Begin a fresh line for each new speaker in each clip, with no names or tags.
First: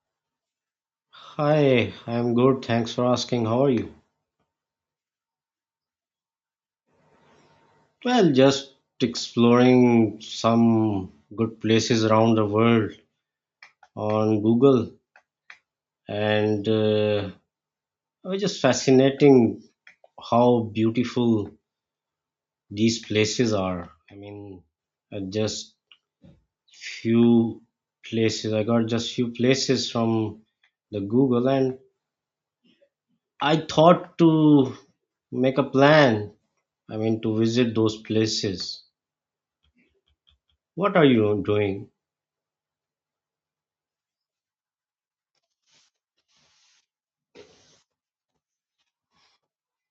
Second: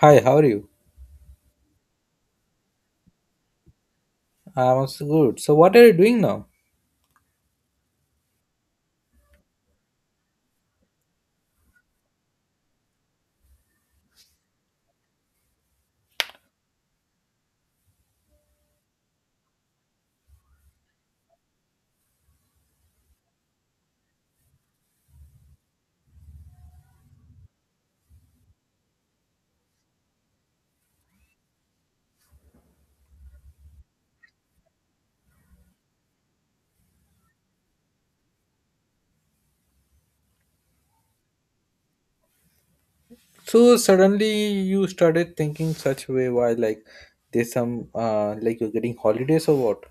Hi, how are you?
Hi, I'm good. Thanks for asking. How are you?
I'm also good. So, what are you doing now?
Well, just exploring some good places around the world on Google, and it was just fascinating how beautiful these places are. I mean, just few places. I got just few places from the Google, and I thought to make a plan. I mean, to visit those places. What are you doing?
So, suddenly you started thinking such way why like there's some like you're getting holidays or what?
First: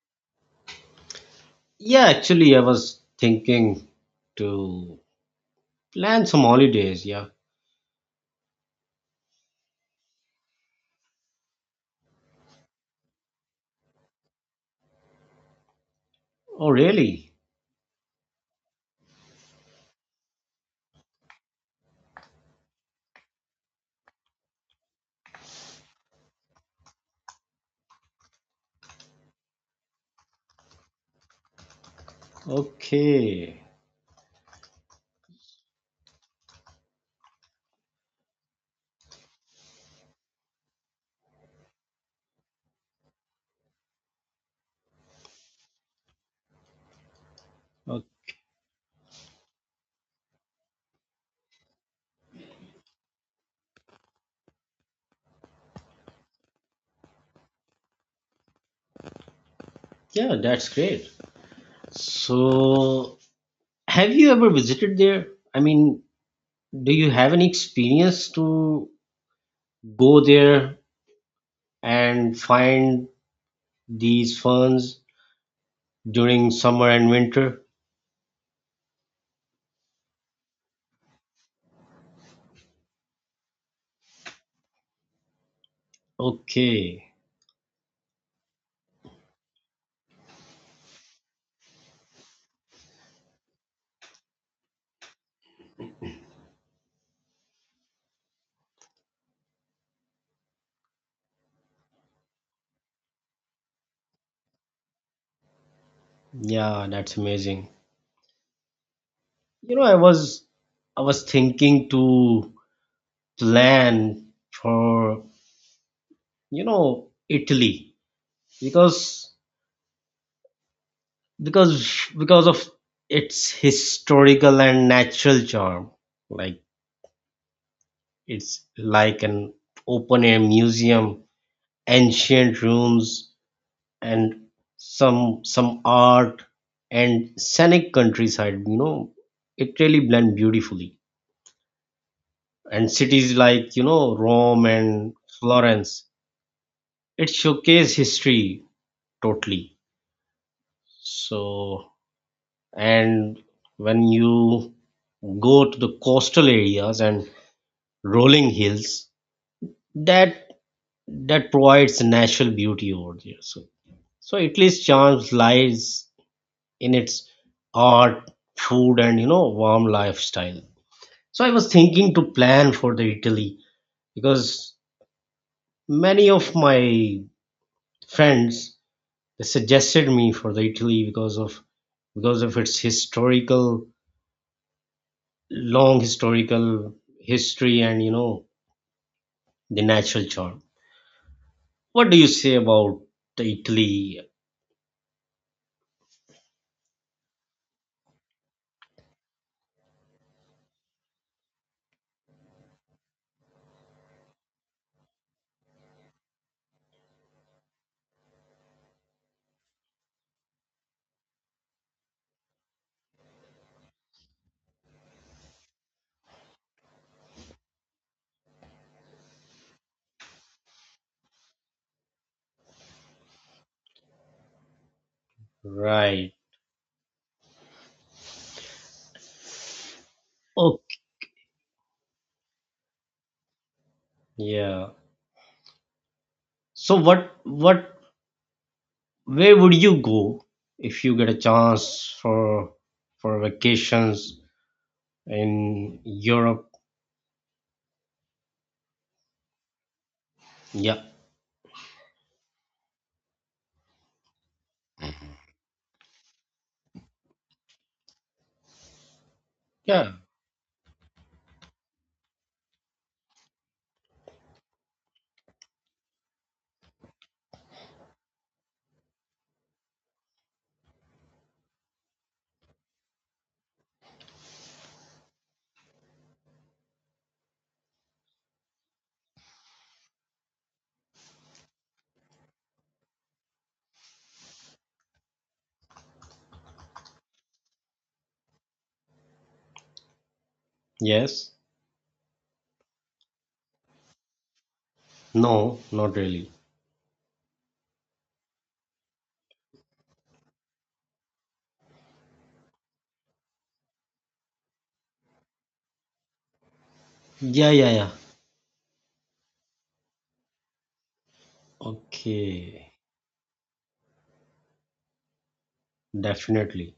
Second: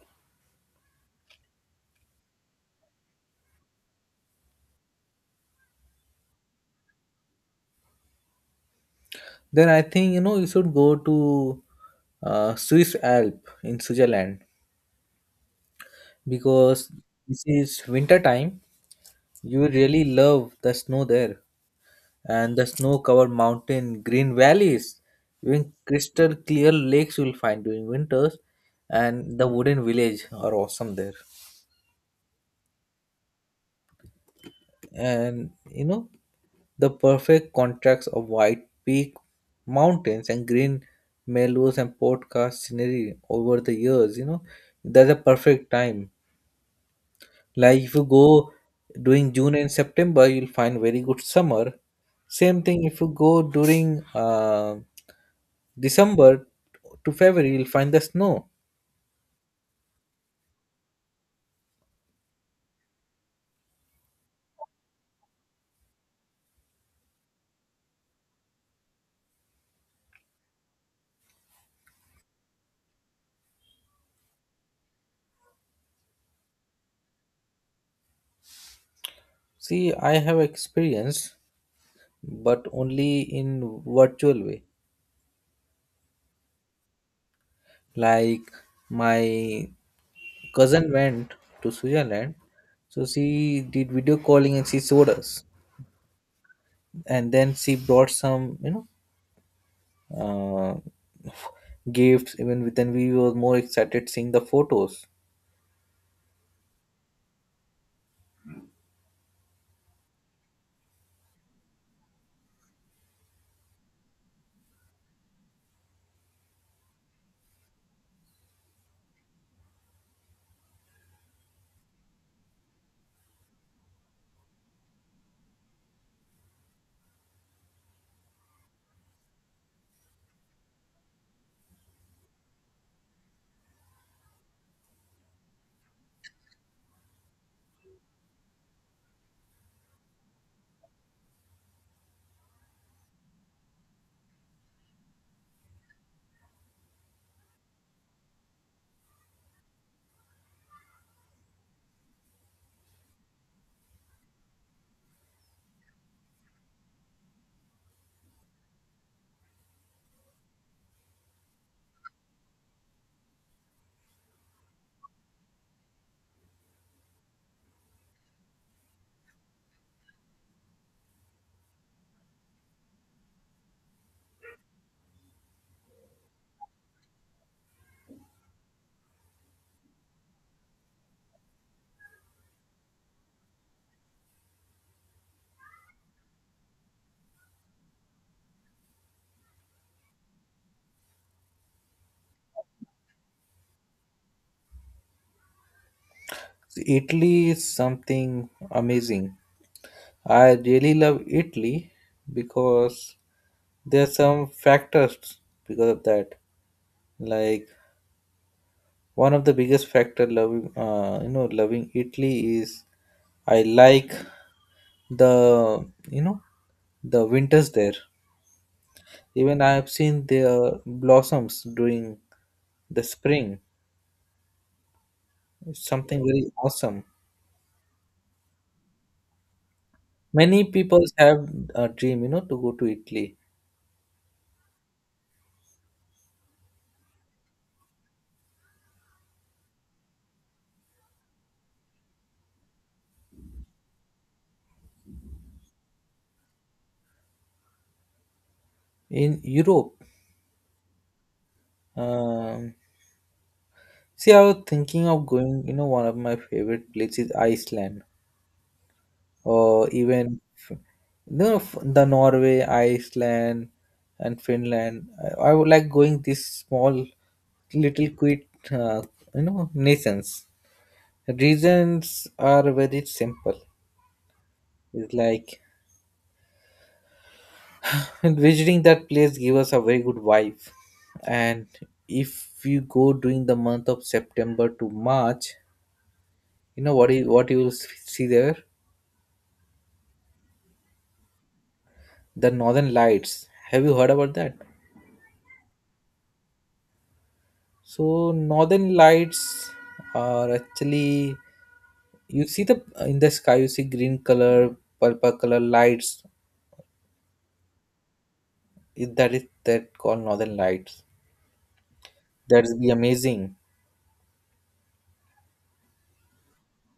Yeah, actually, I was thinking to plan some holidays. Yeah.
Then I think you know you should go to Swiss Alp in Switzerland
Oh,
because
really?
this is winter time. You really love the snow there, and the snow covered mountain, green valleys, even crystal clear lakes you'll find during winters, and the wooden village are awesome there.
Okay.
And you know the perfect contrast of white peak mountains and green meadows and podcast scenery over the years, you know, that's a perfect time, like if
Oh,
you go during june and september you'll find very good summer. Same thing if you go during december to february you'll find the snow.
yeah, that's great. So, have you ever visited there? I mean, do you have any experience to go there and find these ferns during summer and winter?
See, I have experience but only in virtual way,
Okay.
like my cousin went to Switzerland, so she did video calling and she showed us. And then she brought some, you know, uh, gifts. Even then, we were more excited seeing the photos.
Yeah, that's amazing. You know, I was thinking to plan for, you know, Italy, because because of its historical and natural charm, like it's like an open air museum, ancient rooms, and some art and scenic countryside, you know, it really blend beautifully. And cities like, you know, Rome and Florence, it showcase history totally. So, and when you go to the coastal areas and rolling hills, that that provides natural beauty over there. So, so italy's charms lies in its art, food, and, you know, warm lifestyle. So I was thinking to plan for the italy, because many of my friends, they suggested me for the italy because of its historical, long historical history, and, you know, the natural charm. What do you say about the Italy?
So, Italy is something amazing. I really love Italy because there are some factors because of that. Like, one of the biggest factor loving, you know, loving Italy is I like the, you know, the winters there. Even I have seen their blossoms during the spring. It's something
Right.
very awesome. Many
Oh,
people have a dream, you know, to go to Italy
yeah. So what where would you go if you get a chance for for vacations in Europe?
in Europe.
Yeah.
Um, see, I was thinking of going. You know, one of my favorite places, Iceland. Or
Yeah.
even no f- the Norway, Iceland, and Finland. I would like going these small, little quick, you know, nations. Reasons are very simple. It's like and visiting that place give us a very good vibe, and if you go during the month of September to March, you know what you will see there?
Yes.
The Northern Lights. Have you heard about that?
No, not really.
So northern lights are actually you see the in the sky you see green color, purple color lights.
Yeah, yeah, yeah.
If that is that called northern lights. That's be
Okay.
amazing.
Definitely.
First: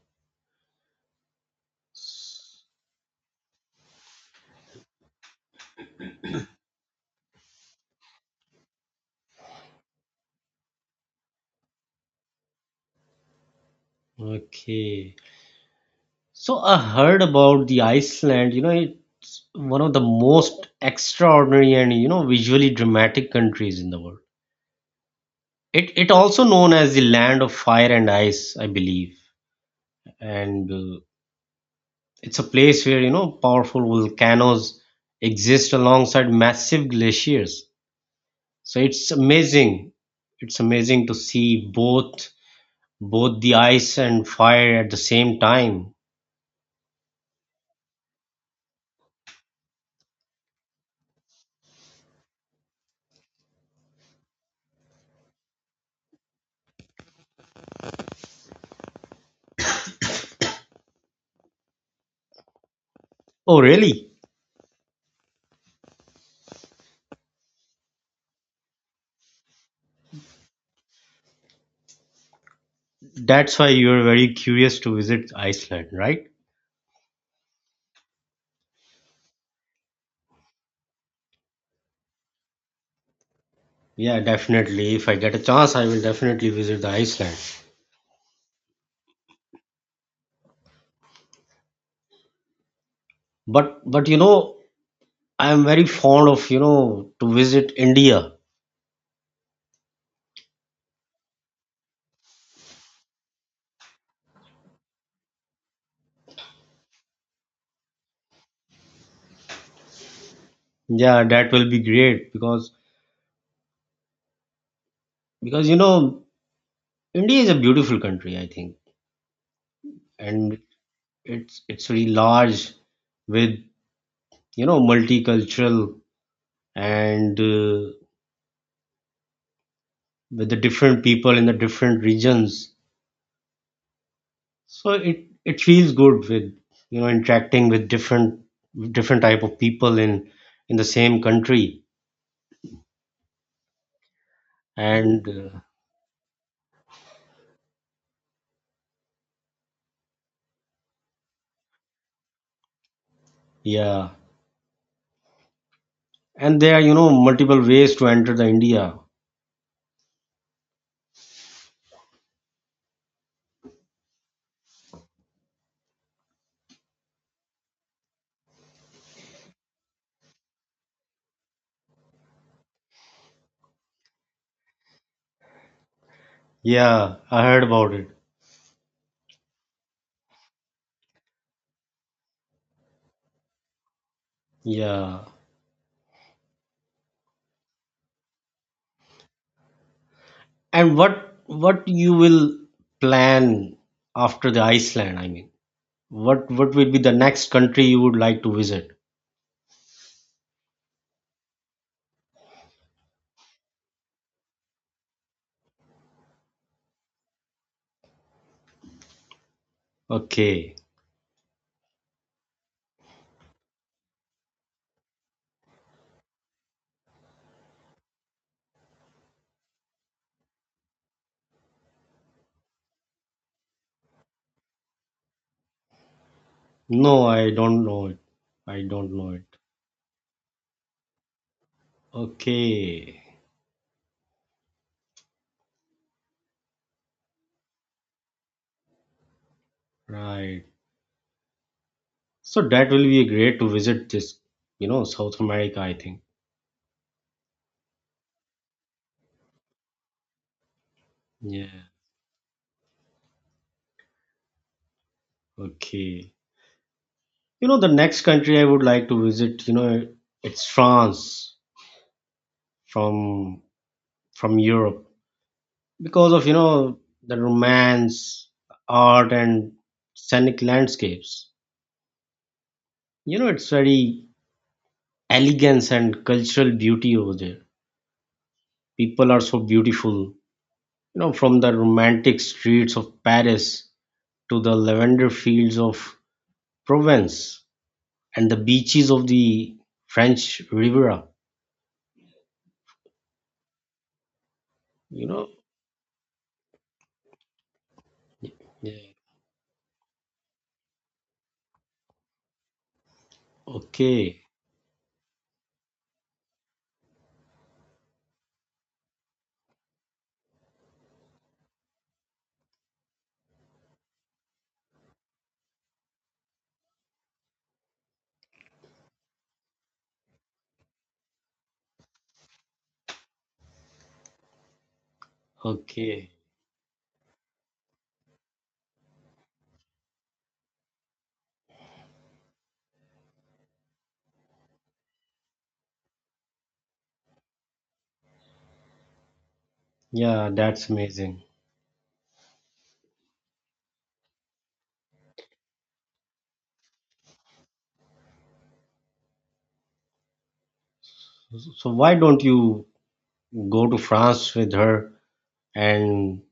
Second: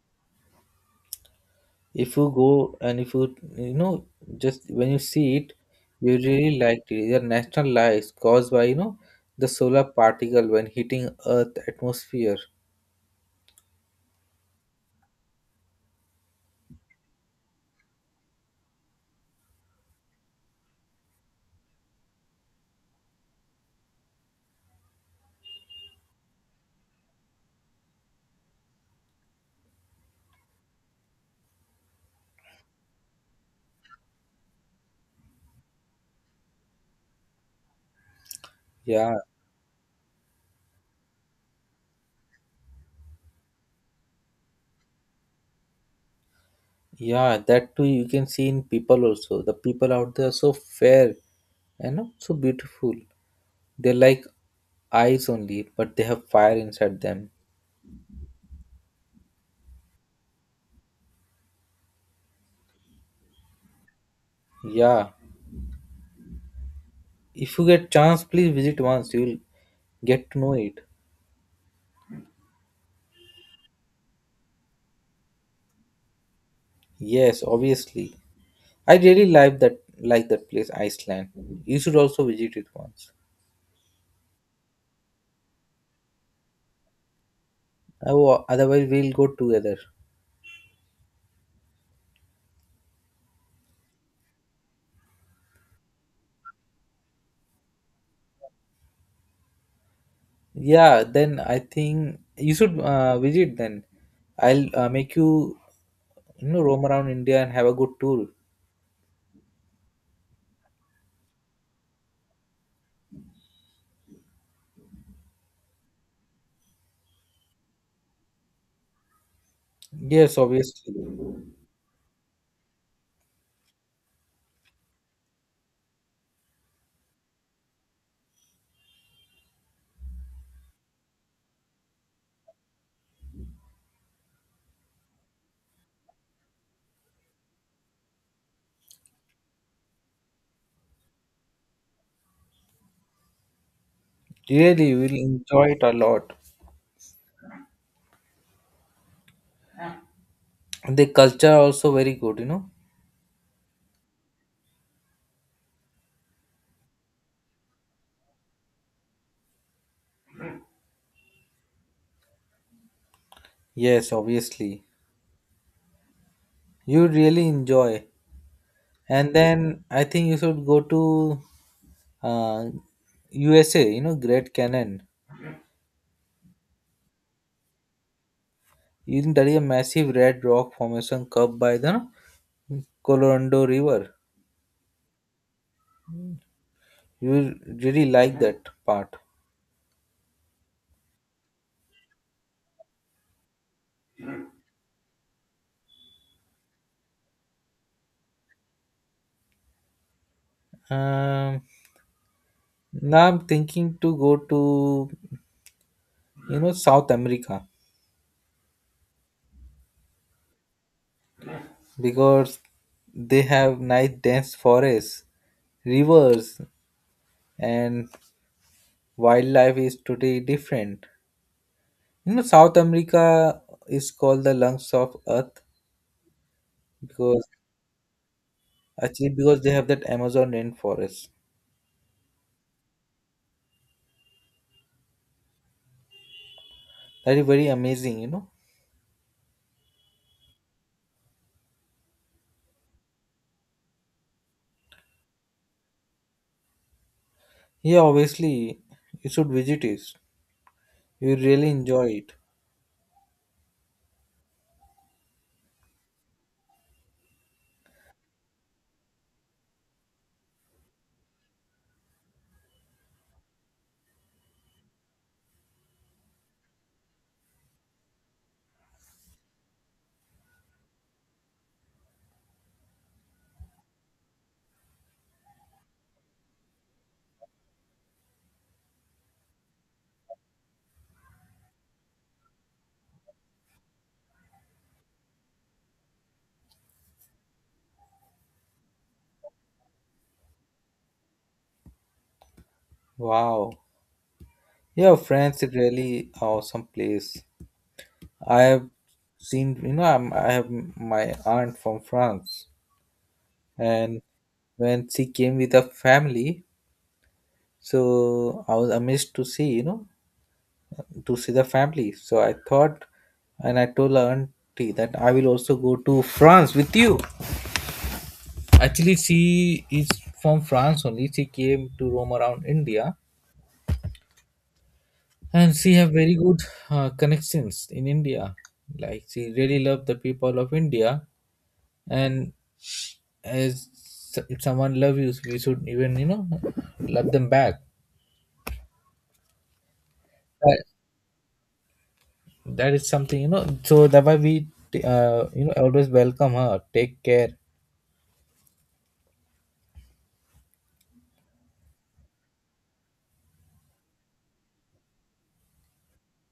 If you go and if you you know just when you see it, you really like it. These are natural lights caused by you know the solar particle when hitting Earth atmosphere.
Okay. So I heard about the Iceland, you know, it's one of the most extraordinary and, you know, visually dramatic countries in the world. It also known as the land of fire and ice, I believe. And it's a place where, you know, powerful volcanoes exist alongside massive glaciers. So it's
Yeah,
amazing. It's amazing to see both the ice and fire at the same time.
yeah, that too you can see in people also. The people out there are so fair and you know, so beautiful. They're like eyes only, but they have fire inside them.
Oh, really?
Yeah. If you get chance, please visit once. You'll get to know it.
That's why you're very curious to visit Iceland, right?
Yes, obviously. I really like that place, Iceland. You should also visit it once.
Yeah, definitely. If I get a chance, I will definitely visit the Iceland.
Oh, otherwise we'll go together.
But you know, I am very fond of, you know, to visit India.
Yeah, then I think you should visit then. I'll make you you know roam around India and have a good tour.
Yeah, that will be great, because you know, India is a beautiful country, I think.
Yes,
And
obviously.
it's very large with, you know, multicultural and with the different people in the different regions. So it feels good with, you know, interacting with different, different type of people in the same country.
Really, you will
And
enjoy it a lot. The culture also very good, you know.
yeah, and there are, you know, multiple ways to enter the India.
Yes, obviously, you really enjoy. And then I think you should go to uh, usa, you know, great canyon.
Yeah, I heard about it.
You can study a massive red rock formation curved by the colorado river.
Yeah.
You will really like that part.
And what you will plan after the Iceland, I mean. What will be the next country you would like to visit?
um, now I'm thinking to go to, you know, south america
Okay.
because they have nice dense forests, rivers, and wildlife is today different. You know, South America is called the lungs of Earth
No,
because
I don't know it. I don't
actually
know it.
because they have that Amazon rainforest.
Okay.
That is very amazing, you know.
Right. So that will be great to visit this, you know, South America, I think.
Yeah, obviously you should visit it. You really
Yeah.
enjoy it.
Okay. You know, the next country I would like to visit, you know, it's France from Europe because of, you know, the romance, art, and scenic landscapes. You know, it's very elegance and cultural beauty over there. People are so beautiful, you know, from the romantic streets of Paris to the lavender fields of Provence and the beaches of the French Riviera,
Wow. Yeah,
you know?
France is really awesome place. I have
Yeah.
seen. You know, I have my aunt from France, and
Okay.
when she came with her family, so I was amazed to see. You know, to see the family. So I thought, and I told her auntie that I will also go to France with you. Actually, she is from France only. She came to roam around India, and she have
Okay.
very good connections in India. Like she really love the people of India, and as if someone love you, we should even you know love them back.
Yeah,
That,
that's amazing.
that is something you know. So that why we you know always welcome her, take care.
So why don't you go to France with her and,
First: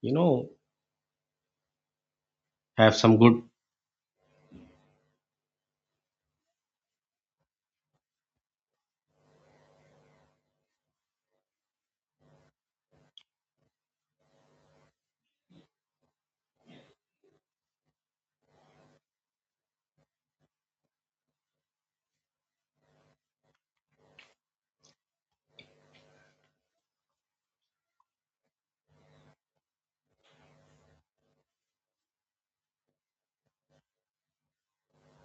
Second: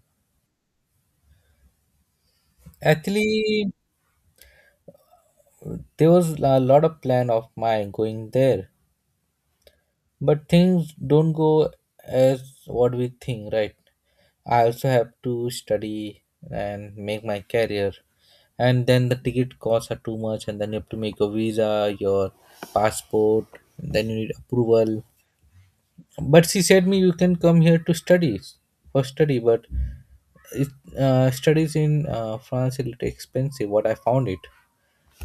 you know, have some good.
Actually, there was a lot of plan of mine going there, but things don't go as what we think, right? I also have to study and make my career, and then the ticket costs are too much, and then you have to make a visa, your passport, then you need approval. But she said me you can come here to studies for study, but it, studies in France is little expensive. What I found it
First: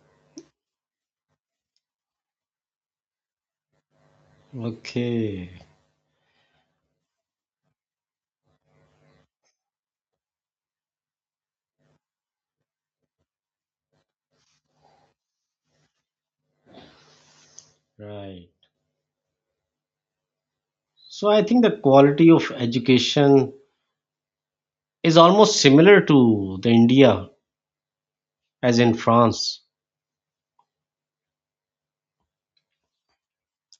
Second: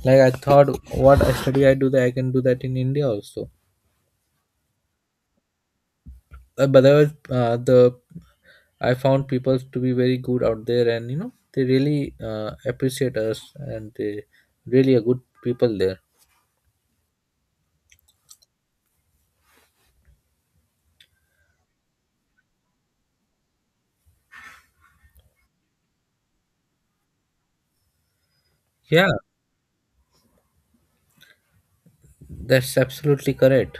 like I thought, what I study I do that I can do that in India also,
Okay,
but there was, the I found people to be very good out there, and you know they really appreciate us, and they really are good people there.
right. So I think the quality of education is almost similar to the India as in
Yeah,
France.
that's absolutely correct.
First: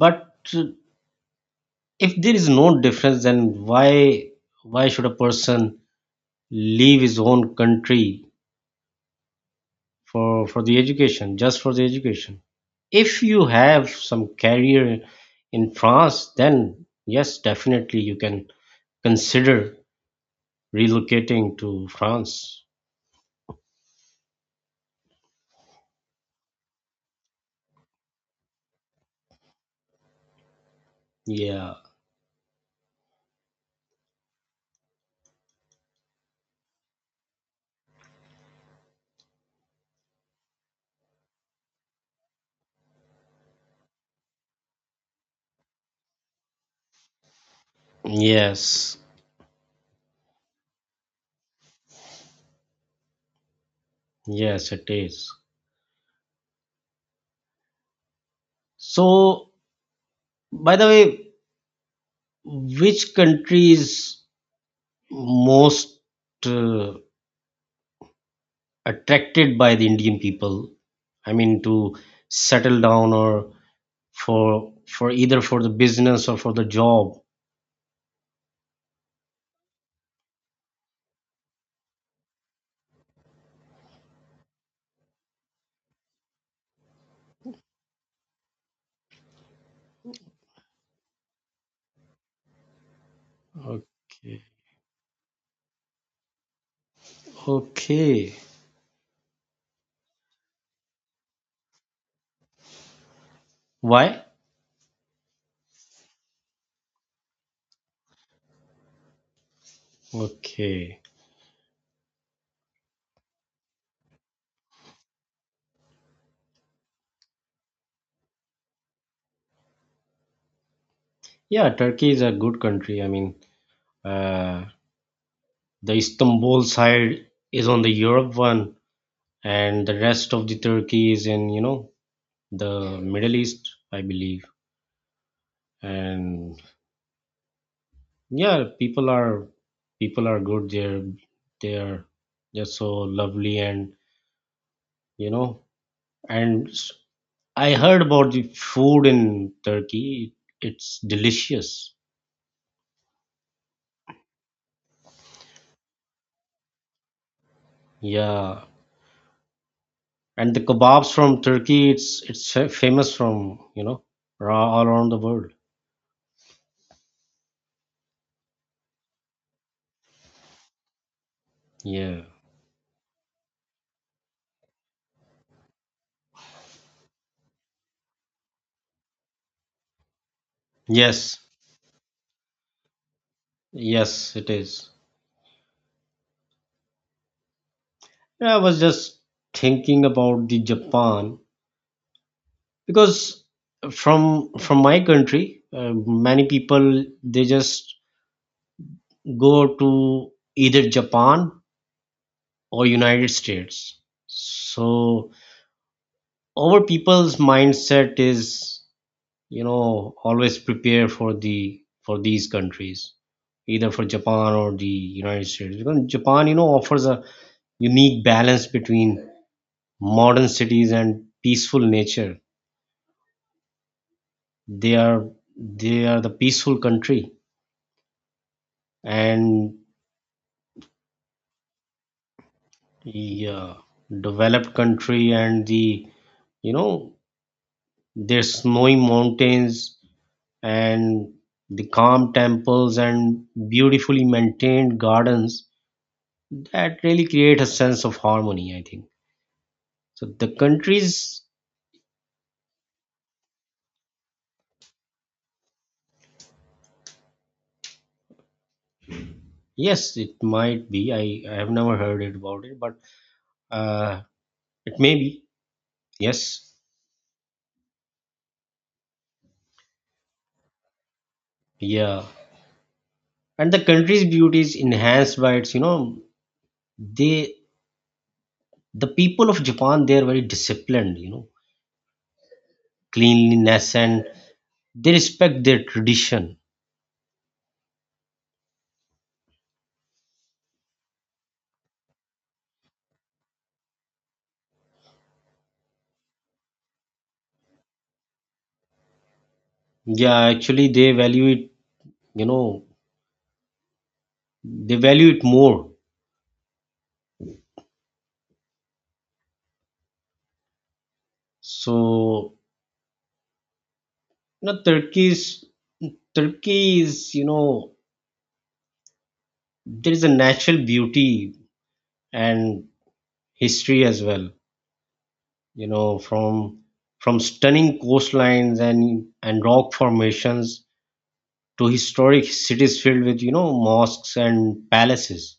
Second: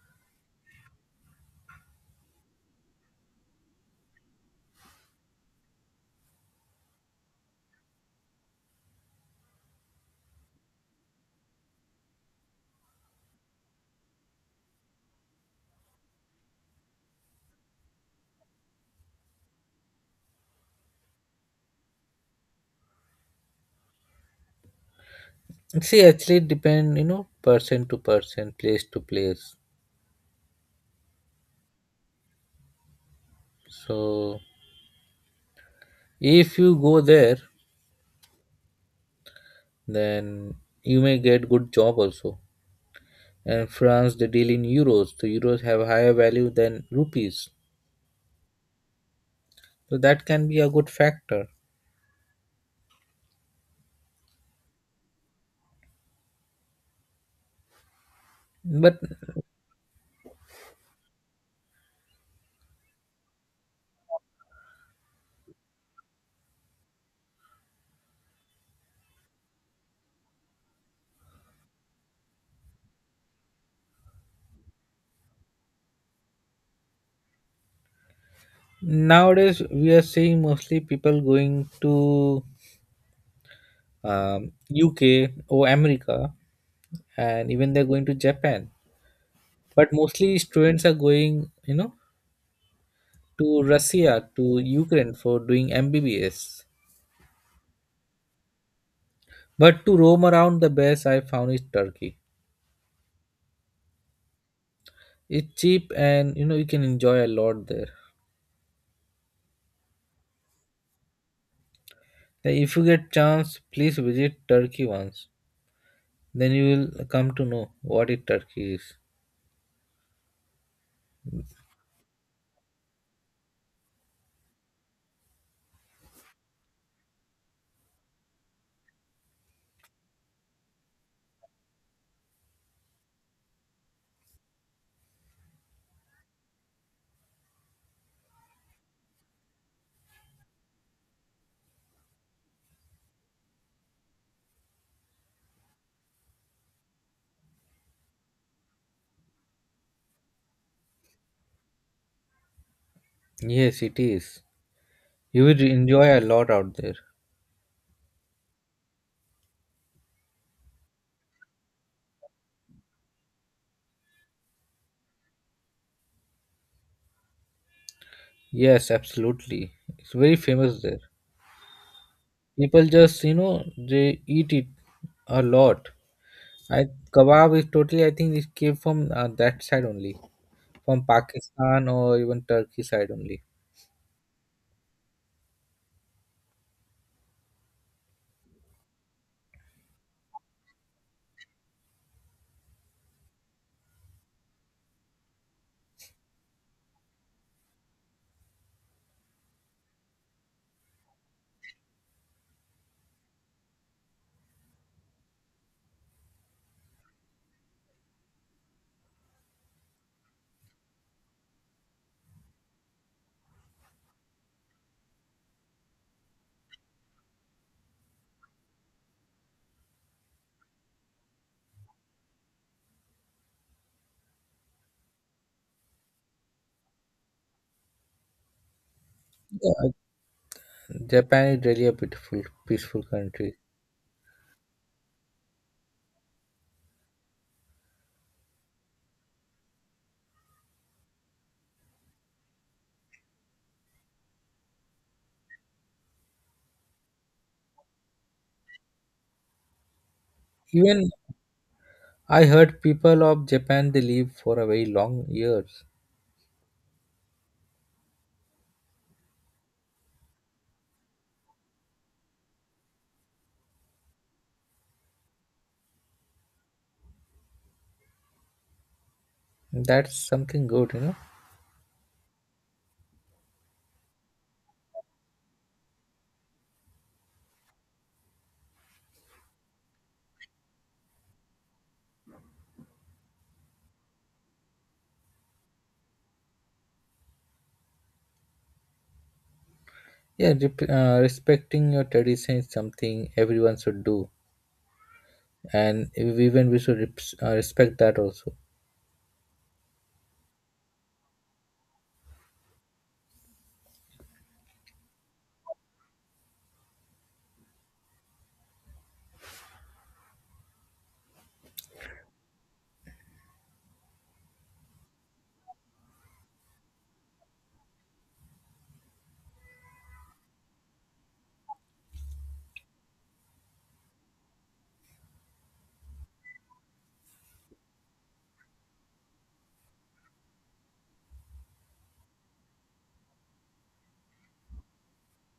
But if there is no difference, then why should a person leave his own country for the education, just for the education? If you have some career in france, then yes, definitely you can consider relocating to france.
See, actually, it depend you know person to person, place to place.
Yeah.
So if you go there, then you may get good job also. And France, they deal in euros. The euros have higher value than rupees,
Yes.
so that can be a good factor.
Yes, it is.
But
So, by the way, which country is most, uh, attracted by the indian people, I mean to settle down, or for either for the business or for the job?
nowadays, we are seeing mostly people going to UK or America, and even they're going to Japan. But mostly students are going, you know, to Russia,
Okay.
to Ukraine for doing MBBS.
Okay.
But to roam around, the best I found is Turkey.
Why?
It's cheap, and you know you can enjoy a lot there.
Okay.
Now, if you get chance, please visit Turkey once. Then you will come to know what it Turkey is.
Yeah, Turkey is a good country. I mean, uh, the Istanbul side is on the Europe one, and the rest of the Turkey is in, you know, the Middle East, I believe. And yeah, people are good there. They are just so lovely, and you know, and s- I heard about the food in Turkey. It's delicious.
Yes, it is. You will enjoy a lot out there.
Yeah, and the kebabs from Turkey, it's famous from, you know, all around the world.
Yes, absolutely. It's very famous there.
Yeah.
People just, you know, they eat it a lot. I kebab is totally, I think it came from that side only, from
Yes.
Pakistan or even Turkey side only.
Yes, it is. Yeah, I was just thinking about the Japan, because from my country, many people they just go to either Japan or United States. So our people's mindset is, you know, always prepare for the, for these countries, either for japan or the united states, because japan, you know, offers a unique balance between modern cities and peaceful nature. They are they are the peaceful country, and
Yeah, Japan is really a beautiful, peaceful
the
country.
developed country, and the, you know, their snowy mountains and the calm temples and beautifully maintained gardens, that really create a sense of harmony I think. So the
Even
countries,
I heard people of Japan they live for a very long years.
yes, it might be, I have never heard it about it, but uh, it may be, yes.
That's something good, you know.
Yeah, and the country's beauty is enhanced by its, you know, they, the people of japan, they are very disciplined, you know, cleanliness, and they respect their tradition.
Yeah, respecting your tradition is something everyone should do, and even we should respect that also.
Yeah, actually they value it, you know, they value it more. So, you know, turkey is, you know, there is a natural beauty and history as well, you know, from stunning coastlines and rock formations to historic cities filled with, you know, mosques and palaces.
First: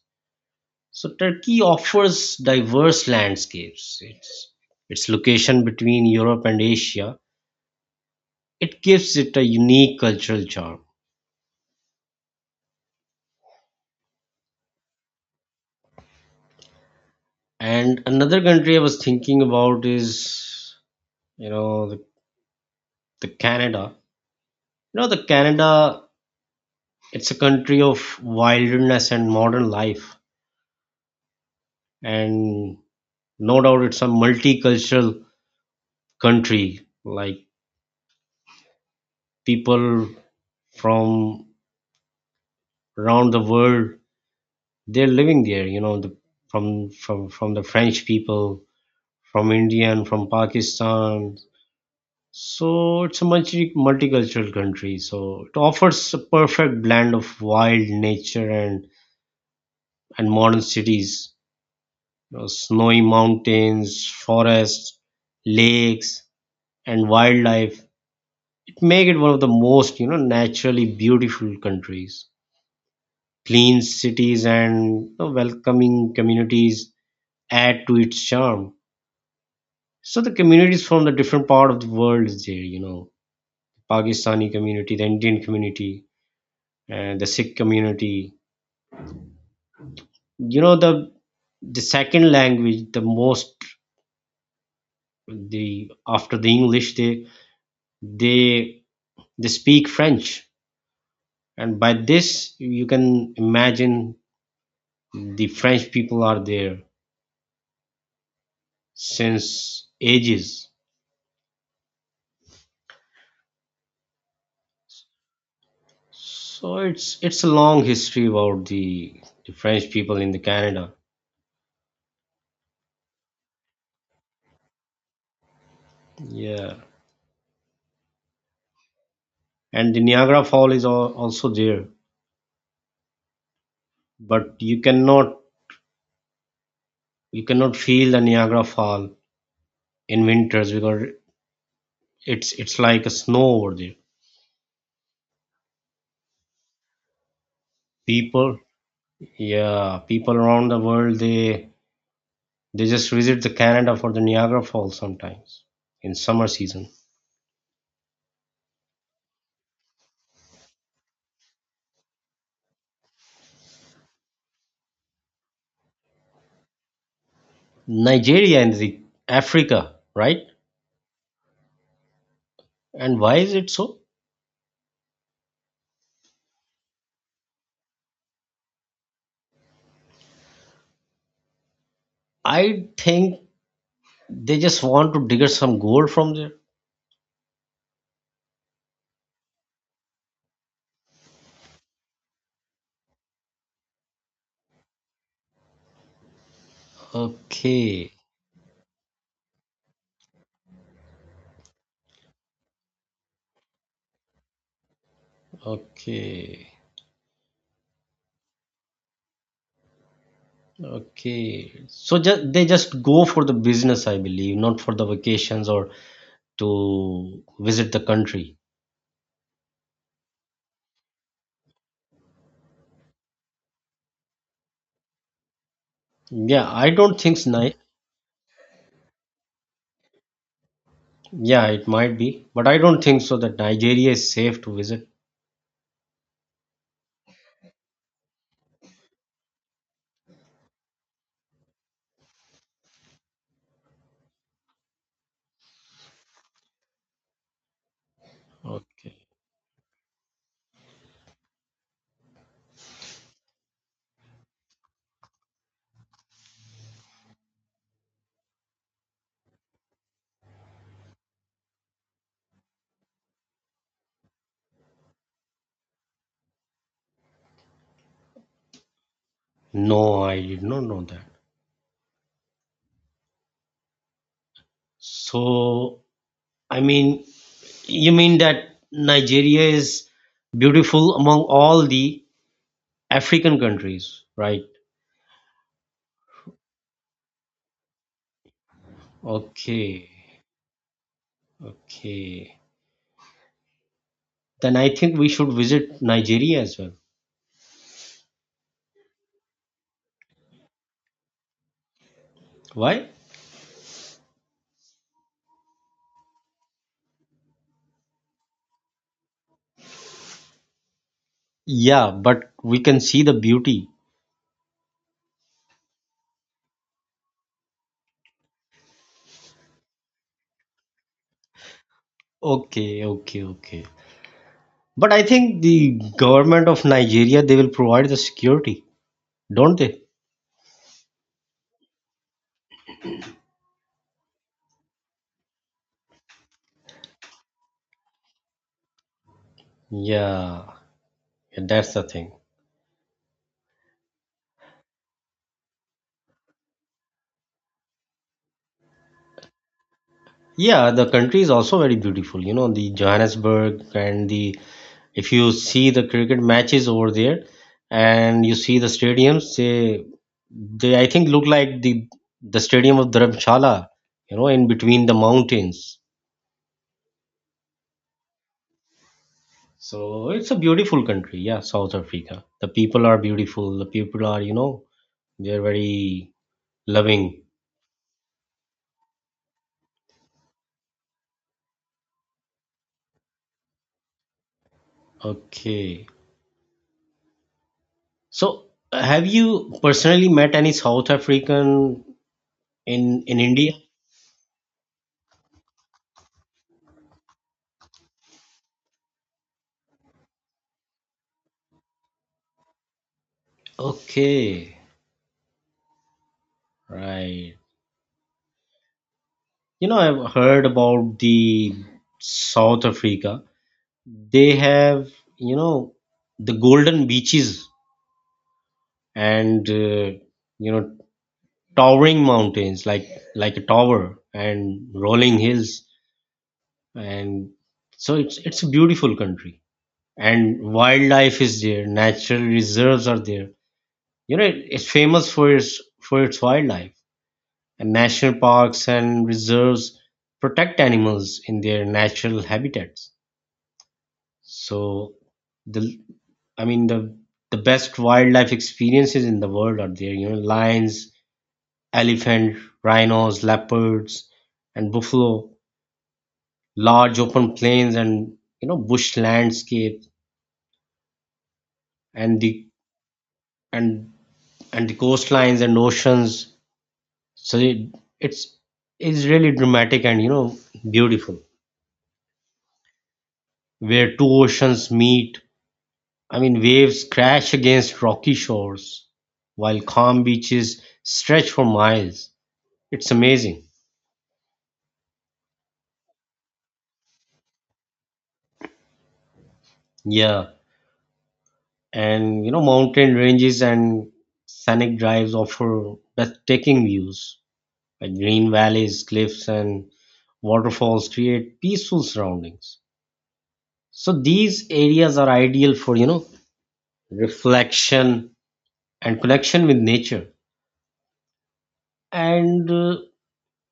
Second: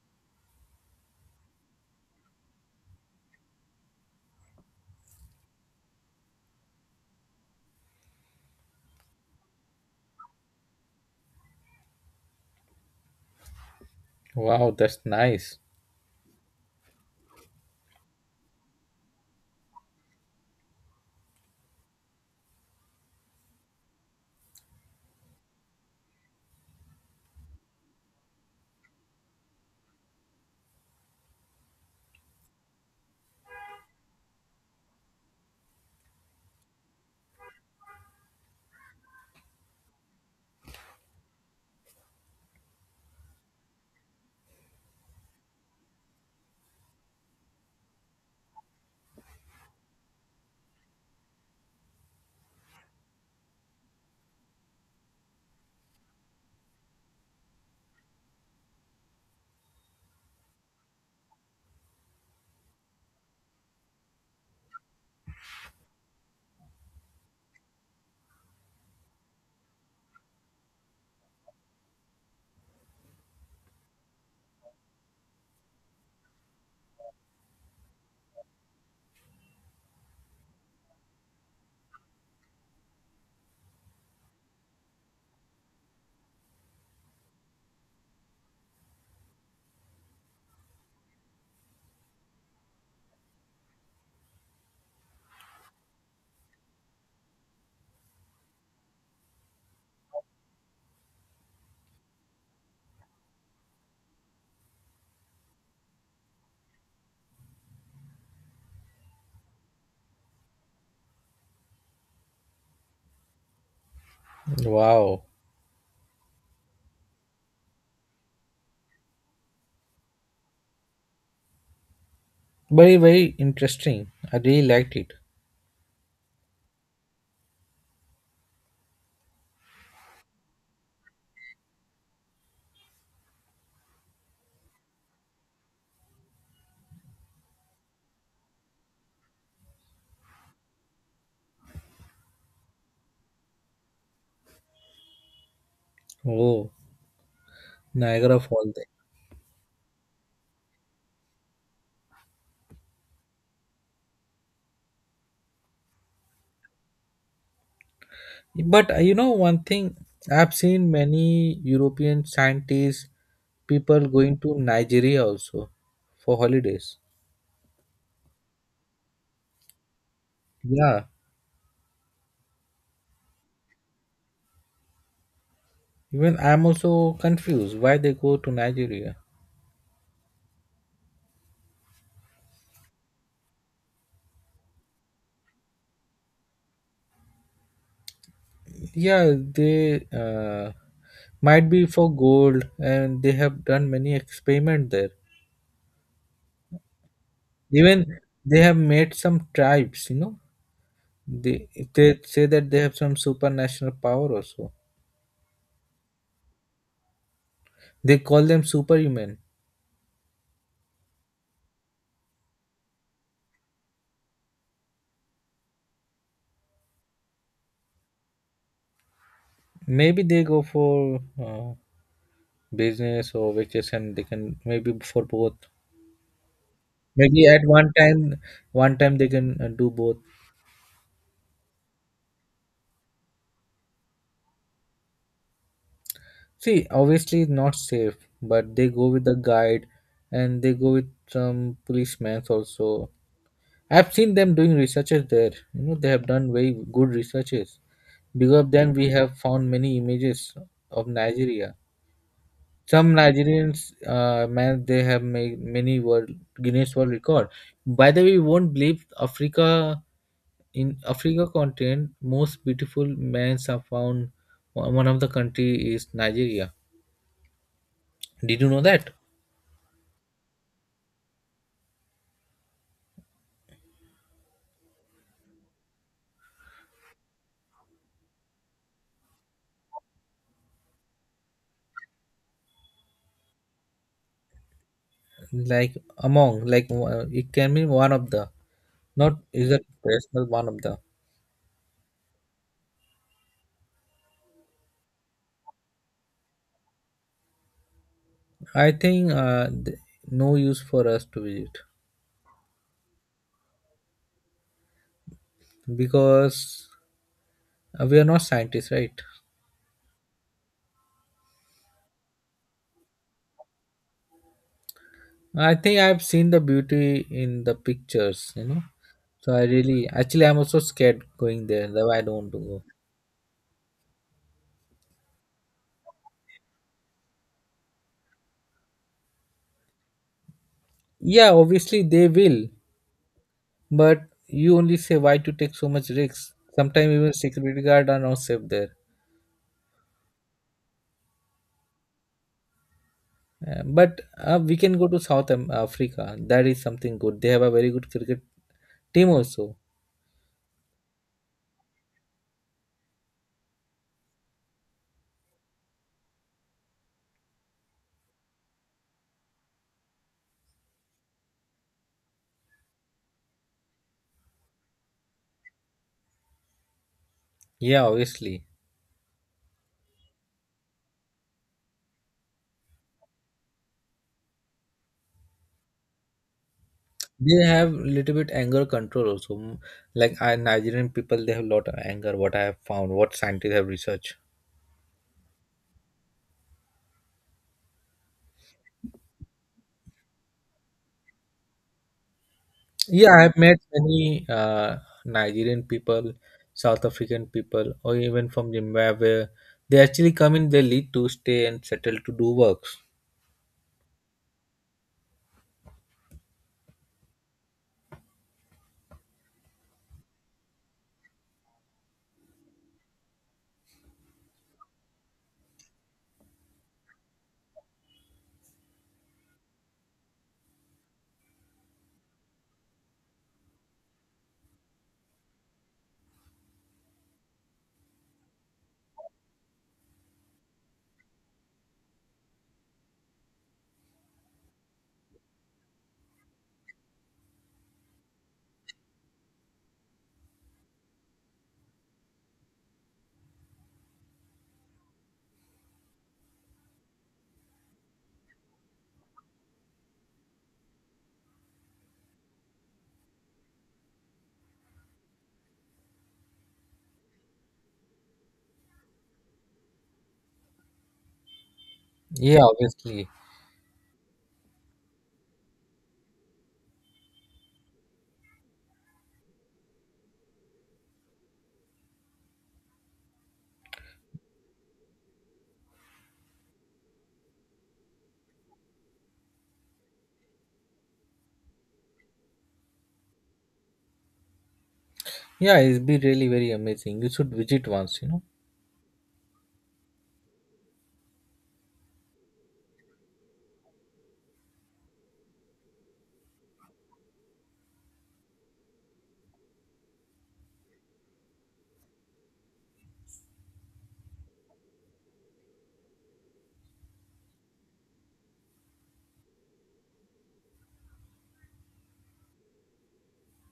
So turkey offers diverse landscapes. Its location between europe and asia, it gives it a unique cultural charm.
Wow, that's nice.
And another country I was thinking about is, you know, the canada. You know, the canada, it's a country of wilderness and modern life, and no doubt it's a multicultural country. Like people from around the world, they're living there. You know, the, from the French people, from Indian, from Pakistan. So it's a multicultural country. So it offers a perfect blend of wild nature and modern cities, you know, snowy mountains, forests, lakes, and wildlife. It make it one of the most, you know, naturally beautiful countries. Clean cities and, you know, welcoming communities add to its charm. So the communities from the different part of the world is there, you know, Pakistani community, the Indian community, and the Sikh community. You know, the second language, the most, the after the English, they they speak French, and by this you can imagine the french people are there since ages.
Wow.
So it's a long history about the french people in the canada.
Very, very interesting. I really liked it.
Yeah, and the niagara fall is also there, but you cannot, you cannot feel the niagara fall in winters, because it's like a snow over there.
Oh, Niagara
People,
Falls.
yeah, people around the world, they just visit the canada for the niagara falls sometimes in summer season.
There. But you know, one thing I've seen many European scientists, people going to Nigeria also for holidays.
Nigeria and the Africa, right?
Yeah.
And why is it so?
Even I'm also confused why they go to Nigeria.
I think they just want to dig some gold from there.
Yeah, they might be for gold, and they have done many experiment there.
Okay,
Even they have made some tribes, you know, They they say that they have some supernatural power also.
okay,
They call them superhuman.
okay. So just they just go for the business, I believe, not for the vacations or to visit the country.
Maybe they go for business or vacation. They can maybe for both.
Yeah, I don't think
Maybe
so.
at one time, they can do both.
Yeah, it might be, but I don't think so that Nigeria is safe to visit.
See, obviously it's not safe, but they go with the guide, and they go with some policemen also. I've seen them doing researches there. You know, they have done very good researches. Because of them, we
Okay.
have found many images of Nigeria. Some Nigerians man they have made many world Guinness World Record. By the way, you won't believe Africa in Africa continent most beautiful mans are found. One of the country is Nigeria. Did you know that?
No, I did not know that. So, I mean, you mean that Nigeria is beautiful among all the African countries, right?
Like among like it can be one of the not is a
Okay,
personal one of the.
okay. Then I think we should visit Nigeria as well.
I think no use for us to visit
Why?
because we are not scientists, right?
Yeah, but we can see the beauty.
I think I've seen the beauty in the pictures, you know. So I really, actually, I'm also scared going there. Though I don't want to go.
Okay, okay, okay. But I think the government of Nigeria, they will provide the security, don't they?
Yeah, obviously they will, but you only say why to take so much risks. Sometimes even security guard are not safe there.
Yeah, yeah, that's the thing.
But we can go to Africa. That is something good. They have a very good cricket team also.
Yeah, the country is also very beautiful. You know, the Johannesburg and the, if you see the cricket matches over there and you see the stadiums, they I think look like the stadium of Dharamshala, you know, in between the mountains.
Yeah, obviously
So it's a beautiful country, yeah, South Africa. The people are beautiful. The people are, you know, they're very loving.
they have little bit anger control also. Mm, like I, Nigerian people, they have lot of anger. What I have found, what scientists have researched.
Okay. So have you personally met any South African in
Yeah, I've
India?
met many Nigerian people, South African people, or even from Zimbabwe. They actually come in their lead to stay and settle to do works.
Okay. Right. You know, I've heard about the South Africa. They have, you know, the golden beaches and you know, towering mountains like a tower, and rolling hills, and so it's a beautiful country. And wildlife is there, natural reserves are there, you know, it's famous for its, for its wildlife, and national parks and reserves protect animals in their natural habitats. So the, I mean the best wildlife experiences in the world are there. You know, lions, elephant, rhinos, leopards, and buffalo. Large open plains and bush landscape and
Yeah,
the
obviously.
and and the coastlines and oceans. So it's it's really dramatic and beautiful. Where two oceans meet, waves crash against rocky shores, while calm beaches stretch for miles. It's amazing.
Yeah, it'd be really very amazing. You should visit once, you know.
Yeah. And you know, mountain ranges and scenic drives offer breathtaking views. Like green valleys, cliffs, and waterfalls create peaceful surroundings. So these areas are ideal for, reflection and connection with nature. And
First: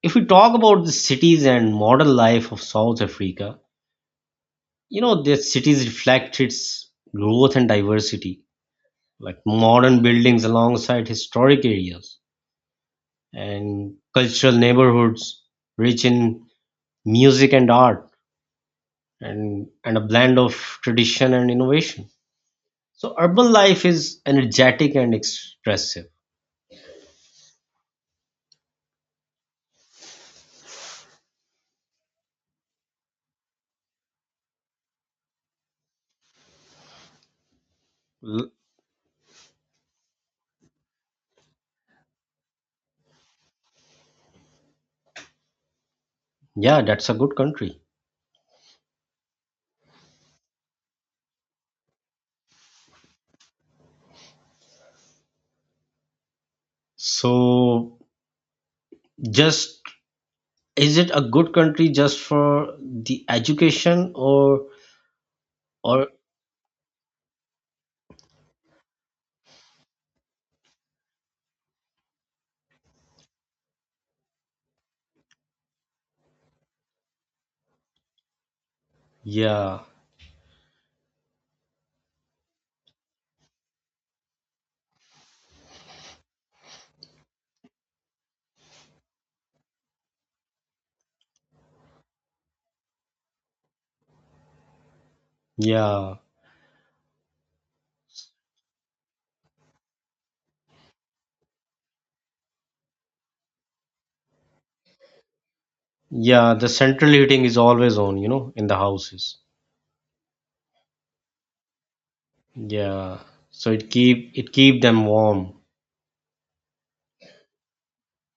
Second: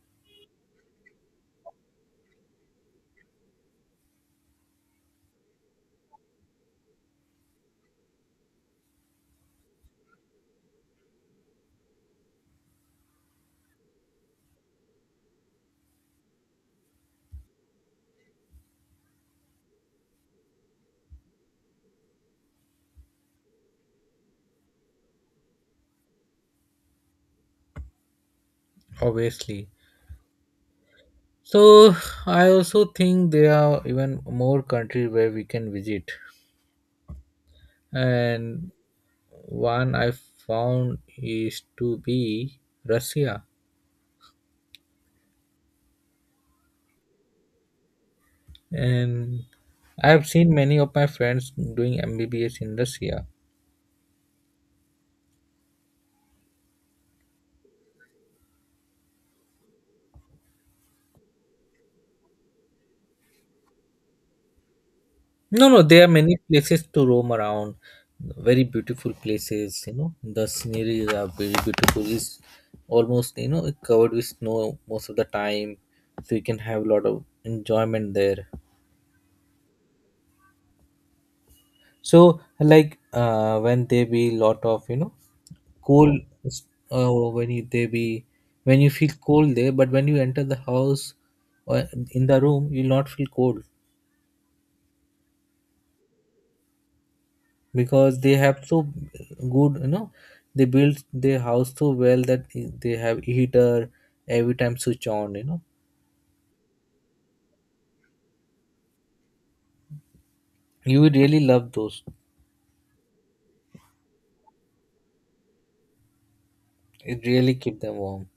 if we talk about the cities and modern life of South Africa, you know, the cities reflect its growth and diversity, like modern buildings alongside historic areas and cultural neighborhoods rich in music and art and a blend of tradition and innovation. So urban life is energetic and expressive.
Obviously. So I also think there are even more countries where we can visit.
L-
And one I found is to be Russia.
Yeah, that's a good country.
And I have seen many of my friends doing MBBS in Russia.
So just is it a good country just for the education
No, no, there
or
are many places to roam around, very beautiful places. You know, the scenery are very beautiful. It's almost you know covered with snow most of the time, so you can have a lot of enjoyment there.
yeah,
So, like when there be lot of you know cold, uh, when you there be when you feel cold there, but when you enter the house or in the room, you'll not feel cold.
yeah.
Because they have so good you know they build their house so well that they have heater every time switch on you know
Yeah, the central heating is always on, you know, in the houses.
you will really love those.
Yeah. So it keep them warm.
It really keep them warm.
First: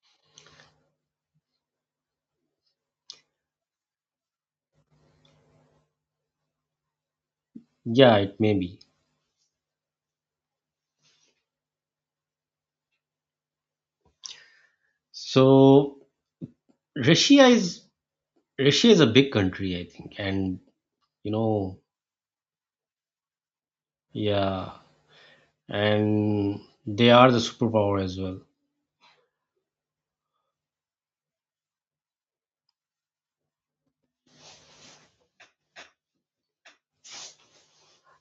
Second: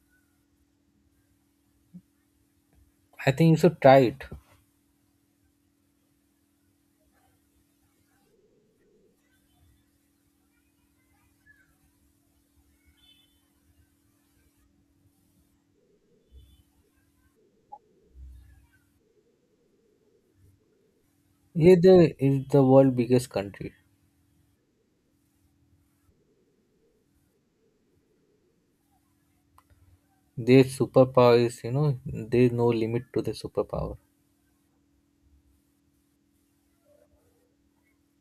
I think you should try it.
Yeah, it may be. So Russia is Russia is a big country, I think, and you
Yeah
know,
they is the world biggest country.
yeah, and they are the superpower as well.
Their superpower is you know there's no limit to the superpower.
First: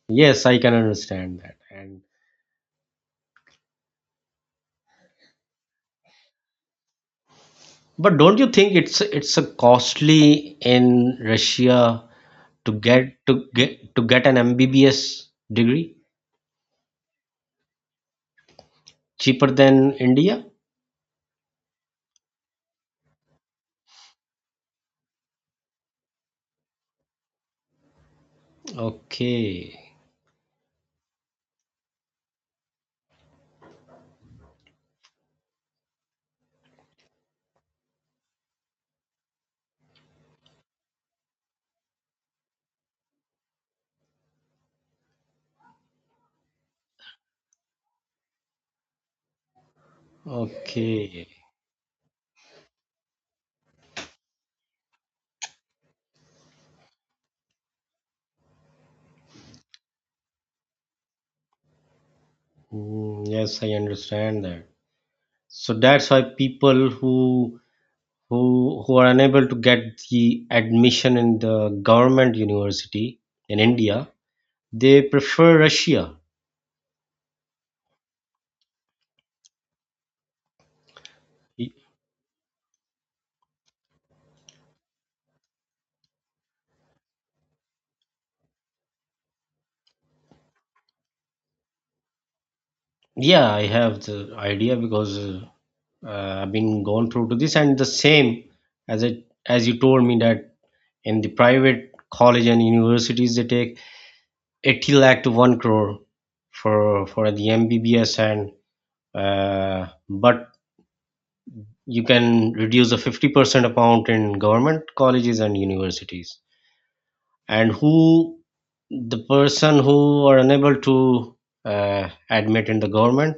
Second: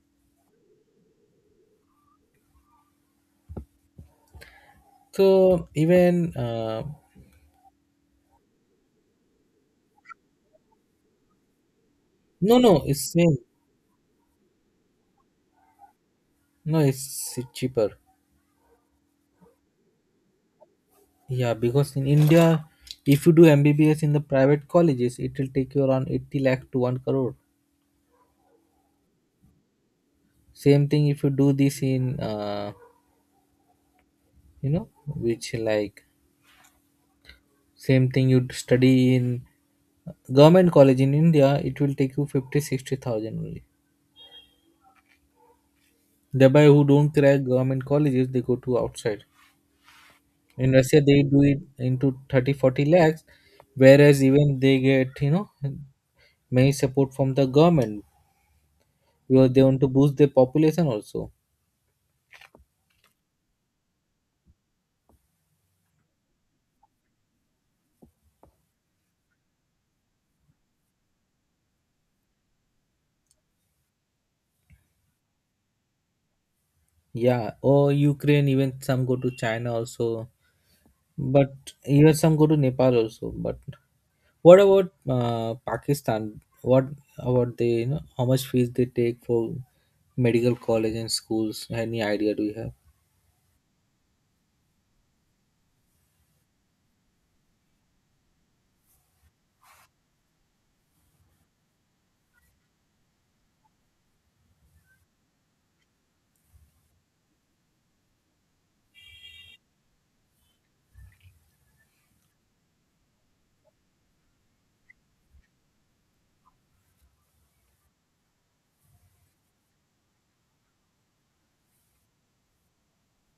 Yes, I can understand that. And
So even
but don't you think it's a costly in Russia
no,
to
no, it's same.
get an MBBS degree
No, it's cheaper.
cheaper than India?
Yeah, because in India, if you do MBBS in the private colleges, it will take you around 80 lakh to 1 crore.
Okay,
Same thing if you do this in, you know, same thing you study in government college in India, it will take you 50-60,000 60,000 only. Thereby, who don't crack government colleges, they go to outside. In Russia, they
okay.
do it into 30-40 lakhs, whereas even they get, you know, many support from the government because they want to boost their population also.
Mm, yes, I understand that. So that's why people who are unable to get the admission in the government university in India, they prefer Russia.
Yeah, or Ukraine, even some go to China also, but
Y-
even some go to Nepal also. But what about Pakistan? What about they, you know, how much fees they take for medical college and schools? Any idea do you have?
Yeah, I have the idea because I've been gone through to this, and the same as it as you told me that in the private college and universities they take 80 lakh to one crore for the MBBS, and but you can reduce the 50% amount in government colleges and universities. And who the person who are unable to admit in the government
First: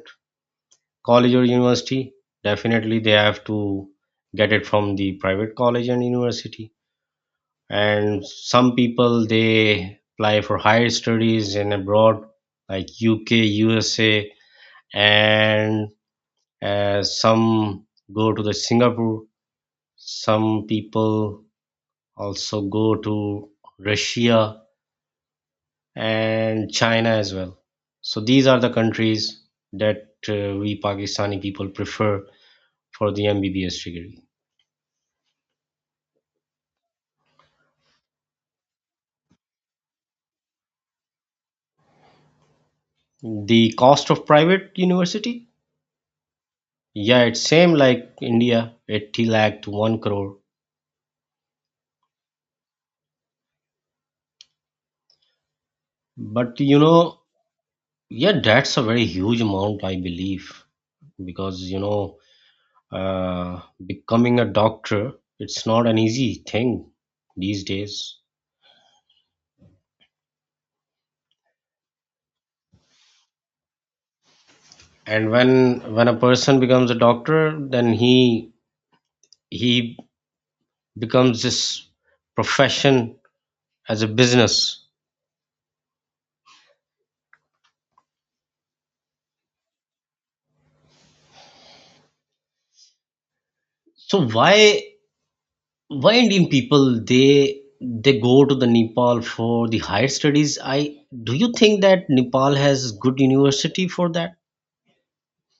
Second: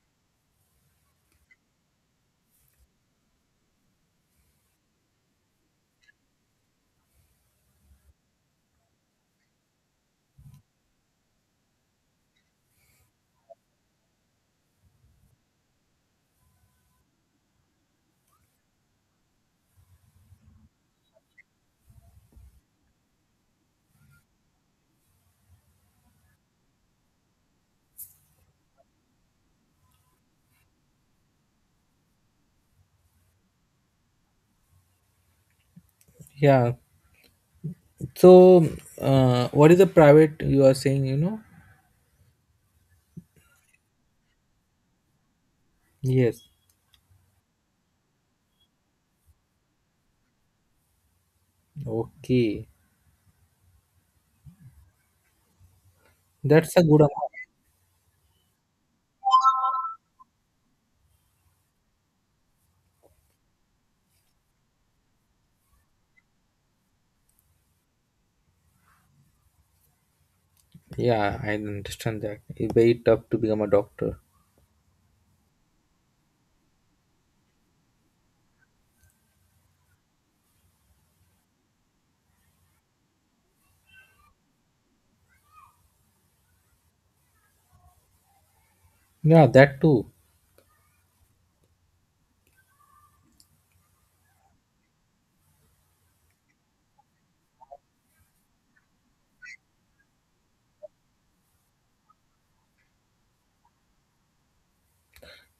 college or university definitely they have to get it from the private college and university and some people they apply for higher studies in abroad like UK, USA, and some go to the Singapore, some people also go to Russia and China as well. So these are the countries that we Pakistani people prefer for the MBBS degree.
Yeah, so what is the private you are saying, you know?
The cost of private university?
Yes,
Yeah, it's same like India, 80 lakh to 1 crore.
okay,
But
that's
you
a good
know,
amount.
yeah, that's a very huge amount, I believe, because becoming a doctor, it's not an easy thing these days.
Yeah, I understand that. It's very tough to become a doctor.
And when a person becomes a doctor, then he becomes this profession as a business.
Yeah, that too.
So why Indian people they go to the Nepal for the higher studies. I Do you think that Nepal has good university for that?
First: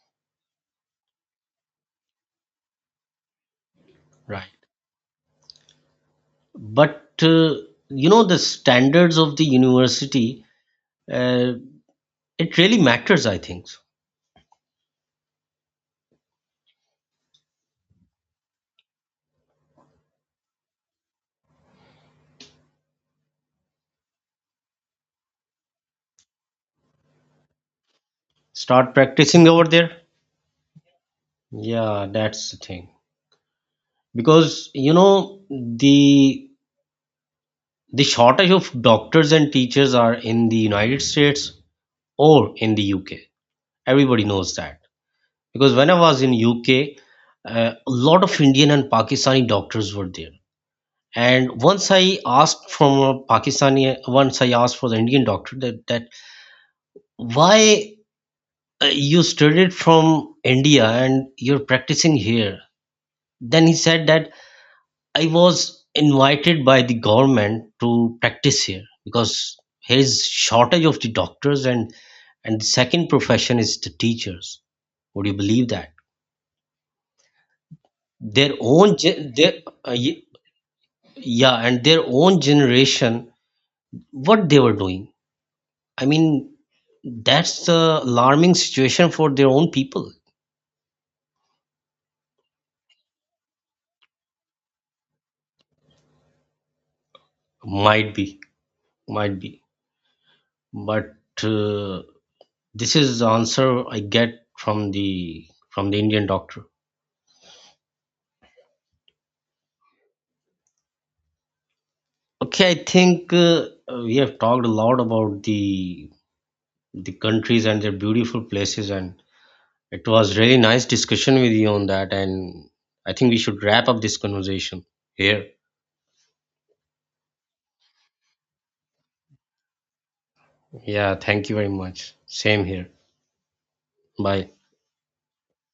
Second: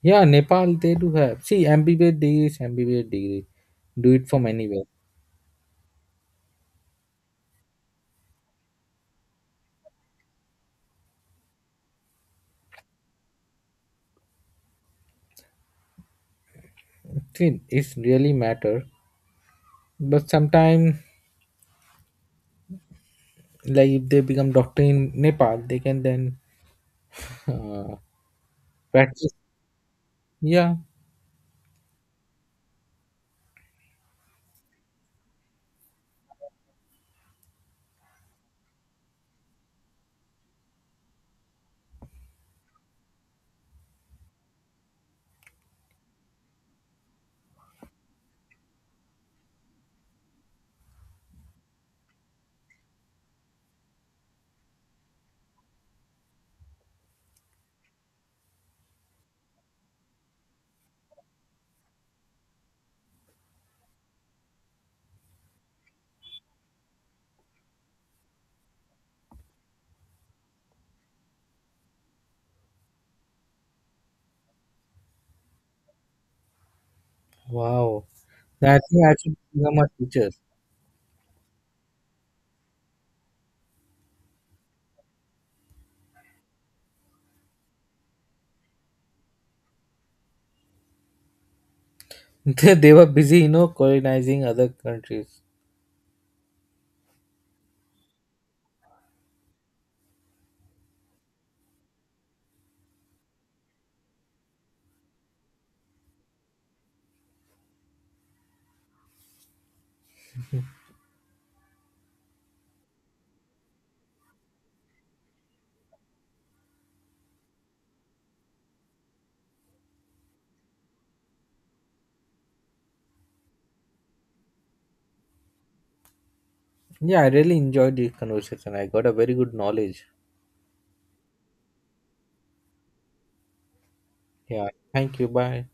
Yeah, Nepal they do have. See, ambiguous degree is ambiguous degree. Do it from
Right,
anywhere.
but uh, you know the standards of the university, uh, it really matters, I think.
See, it's really matter. But sometimes, like if they become doctor in Nepal, they can then uh,
Start
practice.
practicing over there.
Yeah.
Yeah, that's the thing because you know the the shortage of doctors and teachers are in the United States or in the UK. Everybody knows that because when I was in UK, a lot of Indian and Pakistani doctors were there. And once I asked for the Indian doctor that, why you studied from India and you're practicing here. Then he said that I was invited by the government to practice here because here is shortage of the doctors, and the second profession is the teachers. Would you believe that
Wow.
their
Then I
own
think I
gen-
should
their
become a
ye-
teacher.
yeah, and their own generation, what they were doing? i mean that's the alarming situation for their own people.
They were busy, you know, colonizing other countries.
might be might be, but this is the answer I get from the Indian doctor. Okay, I think we have talked a lot about the countries and their beautiful places, and it was really nice discussion with you on that, and I think we should wrap up this conversation here.
Yeah, I really enjoyed this conversation. I got a very good knowledge.
Yeah, thank you very much. Same here. Bye.
Yeah. Thank you. Bye.